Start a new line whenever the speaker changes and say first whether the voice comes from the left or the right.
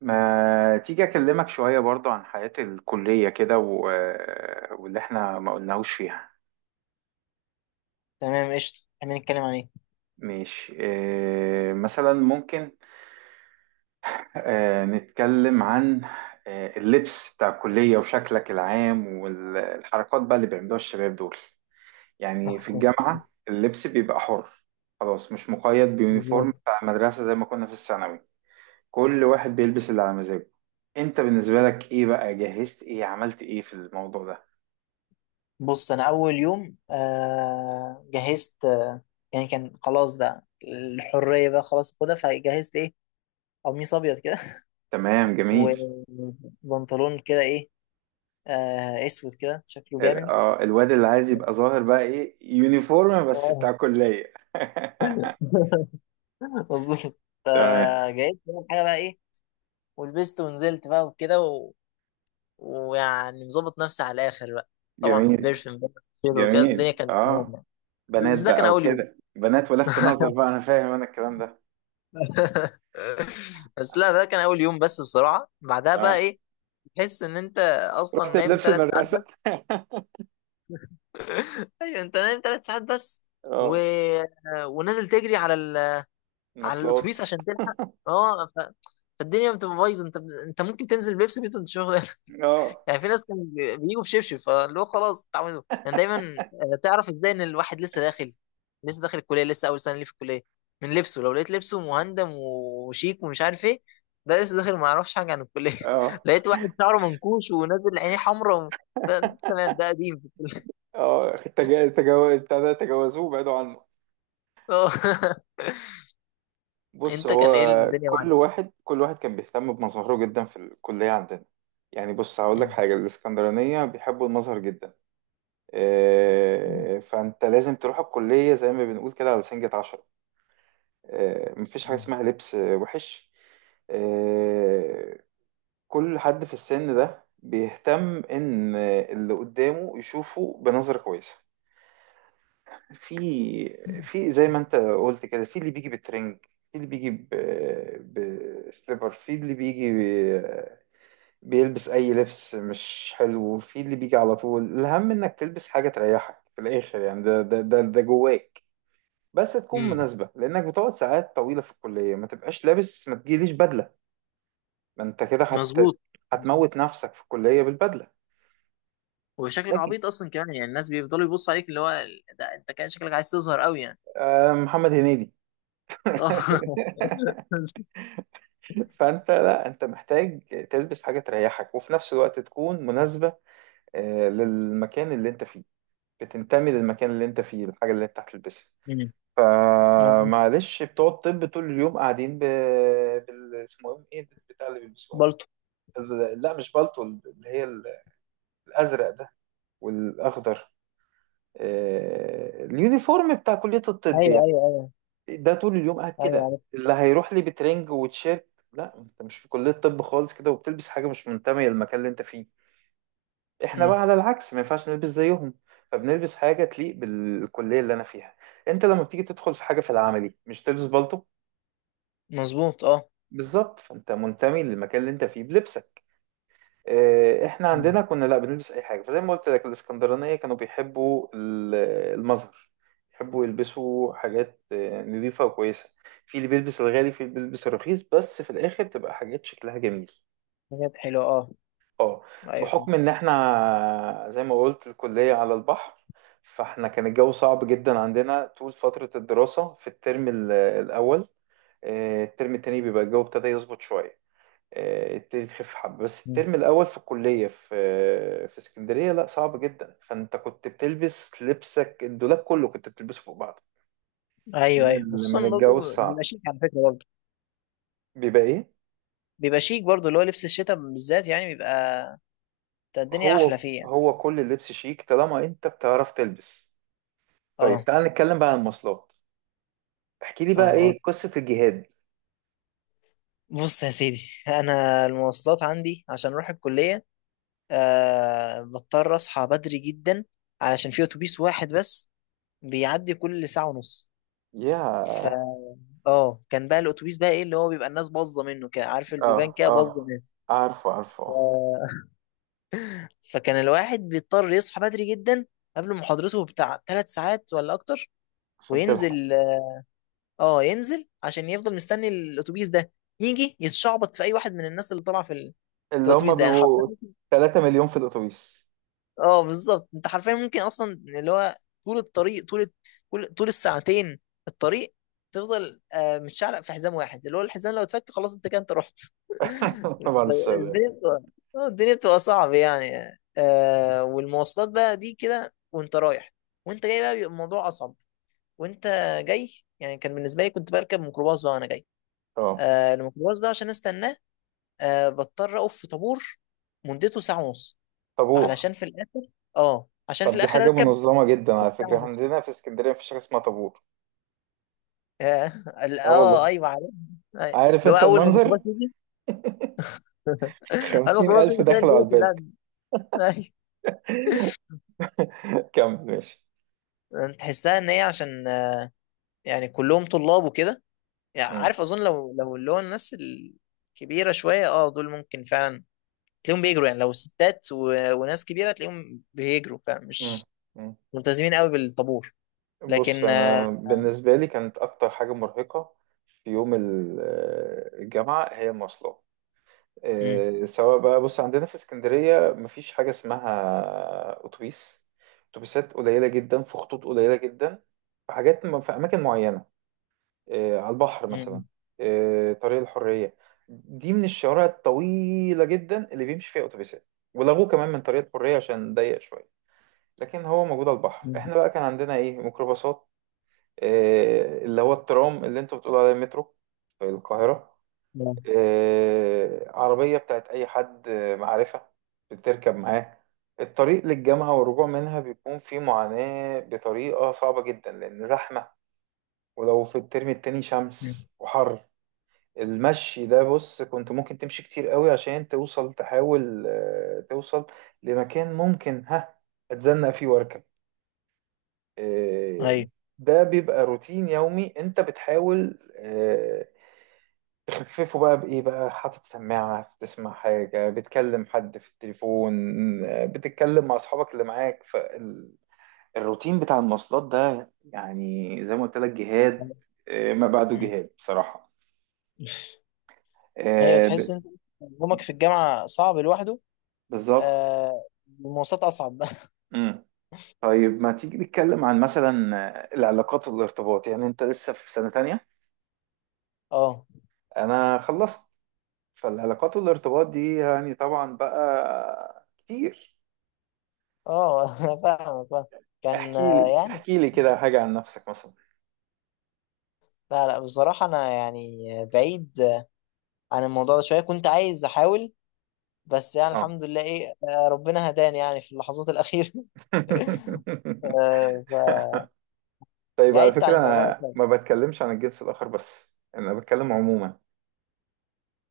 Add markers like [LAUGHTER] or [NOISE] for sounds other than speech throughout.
right: ما تيجي أكلمك شوية برضو عن حياة الكلية كده واللي احنا ما قلناهوش فيها.
left: تمام قشطة، خلينا نتكلم عن ايه؟
right: ماشي، مثلا ممكن اه نتكلم عن اه اللبس بتاع الكلية وشكلك العام والحركات بقى اللي بيعملوها الشباب دول. يعني في الجامعة اللبس بيبقى حر، خلاص مش مقيد بيونيفورم
left: [LAUGHS]
right: بتاع المدرسة زي ما كنا في الثانوي. كل واحد بيلبس اللي على مزاجه. انت بالنسبة لك ايه بقى، جهزت ايه، عملت ايه في الموضوع ده؟
left: بص، انا اول يوم جهزت. يعني كان خلاص بقى الحرية بقى، خلاص خدها، فجهزت ايه، قميص ابيض كده.
right: تمام،
left: [LAUGHS]
right: جميل.
left: وبنطلون كده ايه، اسود كده شكله جامد.
right: الواد اللي عايز يبقى ظاهر بقى ايه، يونيفورم بس
left: آه.
right: بتاع كلية. [LAUGHS]
left: [LAUGHS] مظبوط.
right: تمام،
left: فجهزت كل حاجة بقى ايه، ولبست ونزلت بقى وكده و... ويعني مظبط نفسي على الاخر بقى. طبعا
right: جميل
left: بيرفيوم بقى، كده وكده الدنيا
right: جميل.
left: كانت تمام
right: اه
left: يعني.
right: بنات
left: بس ده
right: بقى
left: كان اول يوم.
right: وكده، بنات ولفت نظر
left: [LAUGHS]
right: بقى، انا فاهم انا الكلام ده.
left: [LAUGHS] بس لا، ده كان اول يوم بس، بصراحه بعدها بقى
right: تمام.
left: ايه، تحس ان انت اصلا نايم
right: لبس
left: 3 ساعات
right: المدرسة.
left: بس. ايوه، انت نايم 3 ساعات بس، و...
right: اه.
left: ونازل تجري على ال... على
right: المواصلات.
left: الاتوبيس عشان تلحق. اه ف... فالدنيا بتبقى بايظه، انت انت ممكن تنزل بيبسي بيت انت شغل.
right: اه.
left: يعني في ناس كانوا بيجوا بشبشب، فاللي هو خلاص اتعودوا يعني دايما، تعرف ازاي ان الواحد لسه داخل، لسه داخل الكليه، لسه اول سنه ليه في الكليه، من لبسه. لو لقيت لبسه مهندم وشيك ومش عارف ايه، ده لسه داخل ما يعرفش حاجه عن الكليه.
right: اه.
left: [LAUGHS] لقيت واحد شعره منكوش ونازل عينيه حمراء و... ده تمام ده قديم في الكليه.
right: بتاع ده تجاوزوه بعدوا عنه.
left: [LAUGHS] اه.
right: بص
left: انت
right: هو،
left: كان ايه الدنيا معاك؟
right: كل واحد كل واحد كان بيهتم بمظهره جدا في الكلية عندنا. يعني بص هقول لك
left: مم.
right: حاجة، الإسكندرانية بيحبوا المظهر جدا. فانت لازم تروح الكلية زي ما بنقول كده على سنجة عشرة. مفيش حاجة اسمها لبس وحش. آه، كل حد في السن ده بيهتم ان اللي قدامه يشوفه بنظرة كويسة. في في زي ما انت قلت كده، في اللي بيجي بترنج، في اللي بيجي بسليبر، في اللي بيجي ب- بيلبس اي لبس مش حلو، في اللي بيجي على طول. الاهم انك تلبس حاجة تريحك في الاخر يعني، ده جواك. بس تكون
left: مم.
right: مناسبة لأنك بتقعد ساعات طويلة في الكلية، ما تبقاش لابس، ما تجيليش بدلة. ما أنت كده
left: مظبوط.
right: هتموت نفسك في الكلية بالبدلة.
left: وشكلك
right: لكن
left: عبيط اصلا كمان يعني، الناس بيفضلوا يبصوا عليك اللي هو، ده انت كان شكلك عايز تظهر قوي يعني.
right: محمد هنيدي. [LAUGHS]
left: اه. [LAUGHS]
right: فأنت، لا أنت محتاج تلبس حاجة تريحك وفي نفس الوقت تكون مناسبة للمكان اللي أنت فيه، بتنتمي للمكان اللي أنت فيه الحاجة اللي أنت هتلبسها.
left: مم. مظبوط.
right: فمعلش، بتوع الطب طول اليوم قاعدين اسمه إيه، إيه البتاع اللي بيلبسوها
left: بالطو.
right: دي؟ لا مش بالطو، اللي هي الازرق ده والاخضر. اليونيفورم بتاع كلية الطب
left: ايوه
right: يعني.
left: ايوه ايوه.
right: ده طول اليوم قاعد
left: ايوه
right: كده،
left: عارف.
right: اللي هيروح لي بترنج وتشيرت، لا انت مش في كلية طب خالص كده وبتلبس حاجة مش منتمية للمكان اللي انت فيه. احنا
left: مم.
right: بقى على العكس ما ينفعش نلبس زيهم، فبنلبس حاجة تليق بالكلية اللي انا فيها. انت لما بتيجي تدخل في حاجة في العملي مش تلبس بالطو؟
left: مظبوط. اه.
right: بالظبط، فانت منتمي للمكان اللي انت فيه بلبسك. احنا
left: مم.
right: عندنا كنا لا بنلبس اي حاجه، فزي ما قلت لك الاسكندرانيه كانوا بيحبوا المظهر. يحبوا يلبسوا حاجات نظيفه وكويسه. في اللي بيلبس الغالي، في اللي بيلبس الرخيص، بس في الاخر تبقى حاجات شكلها جميل.
left: حاجات حلوه، اه.
right: اه.
left: ايوه فاهم.
right: بحكم ان احنا زي ما قلت الكليه على البحر، فاحنا كان الجو صعب جدا عندنا طول فتره الدراسه في الترم الاول. الترم التاني بيبقى الجو ابتدى يظبط شويه، يبتدي تخف حبة. بس
left: مم.
right: الترم الأول في الكلية في اسكندرية لا، صعب جدا. فأنت كنت بتلبس لبسك، الدولاب كله كنت بتلبسه فوق بعض
left: ايوه ايوه،
right: من
left: وخصوصا
right: الجو
left: برضه
right: الصعب،
left: بيبقى شيك على فكره برضه.
right: بيبقى إيه.
left: بيبقى شيك برضه، اللي هو لبس الشتاء بالذات يعني بيبقى بتاع الدنيا احلى
right: هو
left: فيه يعني.
right: هو كل اللبس شيك طالما أنت بتعرف تلبس. طيب
left: اه
right: تعال نتكلم بقى عن المواصلات. احكي لي
left: اه
right: بقى
left: اه.
right: إيه قصة الجهاد.
left: بص يا سيدي، انا المواصلات عندي عشان اروح الكليه، بضطر اصحى بدري جدا، علشان في اتوبيس واحد بس بيعدي كل ساعه ونص.
right: يا.
left: اه، كان بقى الاتوبيس بقى ايه اللي هو، بيبقى الناس باظه منه كده، عارف البيبان
right: اه.
left: كده باظه
right: اه.
left: ناس.
right: عارفه عارفه
left: ف...
right: آه.
left: [LAUGHS] فكان الواحد بيضطر يصحى بدري جدا قبل محاضرته بتاع 3 ساعات ولا اكتر.
right: عشان تلحق.
left: وينزل، اه، ينزل عشان يفضل مستني الاتوبيس ده يجي، يتشعبط في اي واحد من الناس اللي طالعه في ال... في
right: اللي هم
left: الاتوبيس ده، يعني حرفيا.
right: بيبقوا 3 مليون في الأتوبيس.
left: اه بالظبط، انت حرفيا ممكن اصلا اللي هو، طول الطريق، طول كل طول الساعتين الطريق تفضل متشعلق في حزام واحد، اللي هو الحزام لو اتفك خلاص انت كده انت رحت.
right: [LAUGHS] بعد
left: [LAUGHS]
right: الشر يعني.
left: الدنيا بتبقى، الدنيا بتبقى صعبة يعني، والمواصلات بقى دي كده وانت رايح، وانت جاي بقى بيبقى الموضوع اصعب. وانت جاي، يعني كان بالنسبة لي كنت بركب ميكروباص بقى وانا جاي.
right: اه.
left: الميكروباص ده، عشان استناه بضطر اقف في طابور، مدته ساعة ونص،
right: طابور.
left: علشان في الاخر، اه عشان في
right: طب دي
left: الاخر
right: حاجة
left: اركب.
right: منظمة جدا على
left: ساعه
right: فكرة، احنا
left: ونص.
right: عندنا في اسكندرية مفيش حاجة اسمها طابور.
left: اه،
right: اه والله.
left: ايوه عارف. أيوة.
right: عارف
left: اللي هو
right: انت
left: اول ما
right: المنظر،
left: الميكروباص يجي، [LAUGHS] اول ما
right: خمسين
left: الميكروباص
right: ألف
left: يجي تلاقي
right: دخلوا على
left: الدنيا
right: الباب.
left: كلها. [LAUGHS] أيوة.
right: [LAUGHS] كمل ماشي.
left: يعني تحسها ان هي عشان، يعني كلهم طلاب وكده. يعني
right: مم.
left: عارف اظن، لو اللي هو الناس الكبيره شويه، دول ممكن فعلا تلاقيهم بيجروا، يعني لو ستات و... وناس كبيره تلاقيهم بيجروا فعلا،
right: مم.
left: مش
right: مم.
left: ملتزمين قوي بالطابور.
right: بص
left: لكن آه،
right: أنا بالنسبة لي كانت أكتر حاجة مرهقة في يوم الجامعة، هي المواصلات.
left: مم،
right: سواء بقى، بص عندنا في اسكندرية مفيش حاجة اسمها أتوبيس. أتوبيسات قليلة جدا، في خطوط قليلة جدا، في حاجات في أماكن معينة، على البحر مثلا.
left: مم،
right: طريق الحرية، دي من الشوارع الطويلة جدا اللي بيمشي فيها أتوبيسات، ولغوه كمان من طريق الحرية عشان ضيق شوية. لكن هو موجود على البحر.
left: مم،
right: احنا بقى كان عندنا ايه، ميكروباصات. اللي هو الترام، اللي انتوا بتقولوا عليه مترو في القاهرة.
left: مم،
right: عربية بتاعت أي حد معرفة بتركب معاه. الطريق للجامعة والرجوع منها بيكون فيه معاناة بطريقة صعبة جدا لأن زحمة. ولو في الترم التاني
left: مم.
right: شمس وحر، المشي ده، بص، كنت ممكن تمشي كتير قوي عشان توصل، تحاول توصل لمكان ممكن ها اتزنق فيه واركب. آه،
left: ايوه.
right: ده بيبقى روتين يومي، انت بتحاول تخففه بقى بإيه بقى، حاطط سماعة بتسمع حاجة، بتكلم حد في التليفون، بتتكلم مع أصحابك اللي معاك. فالروتين بتاع المواصلات ده يعني زي ما قلت لك، جهاد، ما بعده
left: مم.
right: جهاد بصراحة.
left: ايوه،
right: آه،
left: تحس
right: ب-
left: ان يومك في الجامعه صعب لوحده.
right: بالظبط.
left: آه المواصلات اصعب. [LAUGHS]
right: طيب ما تيجي نتكلم عن مثلا العلاقات والارتباط. يعني انت لسه في سنة تانية،
left: اه
right: انا خلصت. فالعلاقات والارتباط دي يعني طبعا بقى كتير.
left: اه. [LAUGHS] أنا فاهمك، فاهم. كان
right: احكي لي
left: يعني،
right: احكي لي كده حاجة عن نفسك مثلا.
left: لا لا، بصراحه انا يعني بعيد، عن الموضوع ده شويه. كنت عايز احاول، بس يعني
right: اه.
left: الحمد لله ايه، ربنا هداني يعني في اللحظات الاخيره. [LAUGHS]
right: [LAUGHS]
left: آه.
right: طيب على
left: فبعدت عن
right: فكرة
left: الموضوع ده
right: انا
left: شويه.
right: ما بتكلمش عن الجنس الاخر بس، انا بتكلم عموما.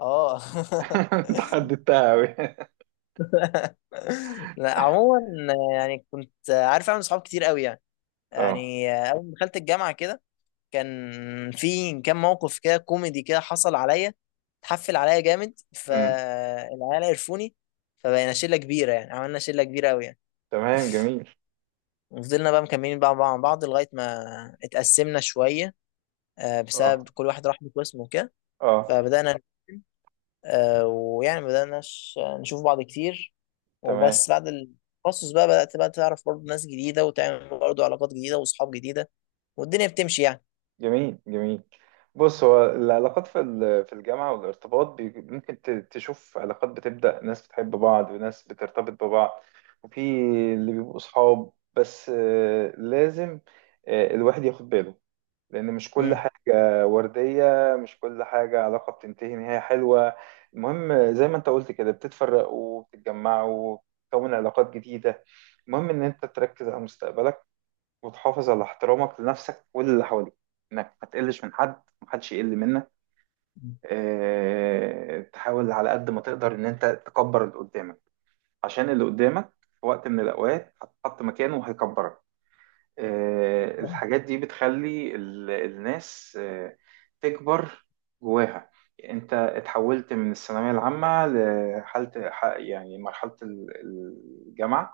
left: اه.
right: [LAUGHS] انت حددتها قوي. [LAUGHS]
left: [LAUGHS] لا عموما، يعني كنت عارف اعمل صحاب كتير قوي يعني.
right: اه.
left: يعني اول ما دخلت الجامعه كده، كان موقف كده كوميدي كده حصل عليا، اتحفل عليا جامد
right: أمم.
left: فالعيال عرفوني، فبقينا شلة كبيرة يعني، عملنا شلة كبيرة أوي يعني.
right: تمام، جميل.
left: وفضلنا بقى مكملين بقى مع بعض لغاية ما اتقسمنا شوية، بسبب
right: اه.
left: كل واحد راح بقسمه كده.
right: اه.
left: فبدأنا ويعني بدأنا نشوف بعض كتير.
right: تمام،
left: وبس بعد التخصص بقى بدأت بقى تعرف برضه ناس جديدة، وتعمل برضه علاقات جديدة وأصحاب جديدة والدنيا بتمشي يعني.
right: جميل جميل. بص هو العلاقات في في الجامعة والارتباط ممكن تشوف علاقات بتبدأ، ناس بتحب بعض وناس بترتبط ببعض. وفي اللي بيبقوا صحاب بس. لازم الواحد ياخد باله، لأن مش كل
left: امم
right: حاجة وردية، مش كل حاجة علاقة بتنتهي نهاية حلوة. المهم زي ما انت قلت كده، بتتفرقوا وبتتجمعوا وبتكون علاقات جديدة. المهم ان انت تركز على مستقبلك، وتحافظ على احترامك لنفسك واللي حواليك، انك ما تقلش من حد، محدش يقل منك. اه، تحاول على قد ما تقدر ان انت تكبر اللي قدامك، عشان اللي قدامك في وقت من الاوقات هتحط مكانه وهيكبرك. الحاجات دي بتخلي الناس تكبر جواها. انت اتحولت من الثانوية العامة لحالة يعني مرحلة الجامعة.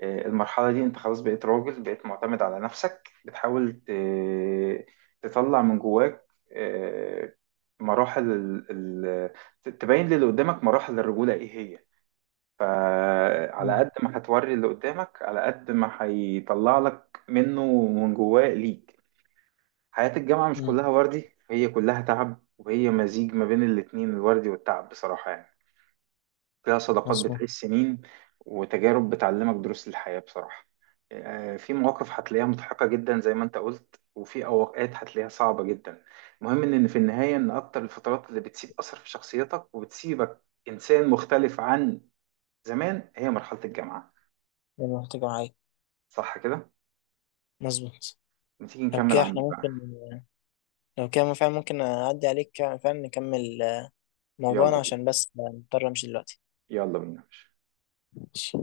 right: المرحلة دي انت خلاص بقيت راجل، بقيت معتمد على نفسك، بتحاول تطلع من جواك. آه، مراحل تبين للي قدامك مراحل الرجولة ايه هي. فعلى
left: امم
right: قد ما هتوري اللي قدامك، على قد ما هيطلع لك منه من جواه ليك. حياة الجامعة مش
left: امم.
right: كلها وردي، هي كلها تعب، وهي مزيج ما بين الاتنين، الوردي والتعب بصراحة يعني. فيها صداقات
left: مظبوط.
right: بتعيش سنين، وتجارب بتعلمك دروس الحياة بصراحة. في مواقف هتلاقيها مضحكة جدا زي ما انت قلت، وفي أوقات هتلاقيها صعبة جدا. المهم ان في النهاية، ان اكتر الفترات اللي بتسيب أثر في شخصيتك وبتسيبك إنسان مختلف عن زمان، هي مرحلة الجامعة.
left: يلا محتاجة معايا.
right: صح كده؟
left: مظبوط.
right: ما تيجي
left: لو
right: نكمل
left: كده احنا
right: عندي بقى.
left: ممكن، لو كده فعلا ممكن أعدي عليك، فعلا نكمل موضوعنا،
right: يلا بينا.
left: عشان بس مضطر أمشي دلوقتي.
right: يلا بينا.
left: ماشي.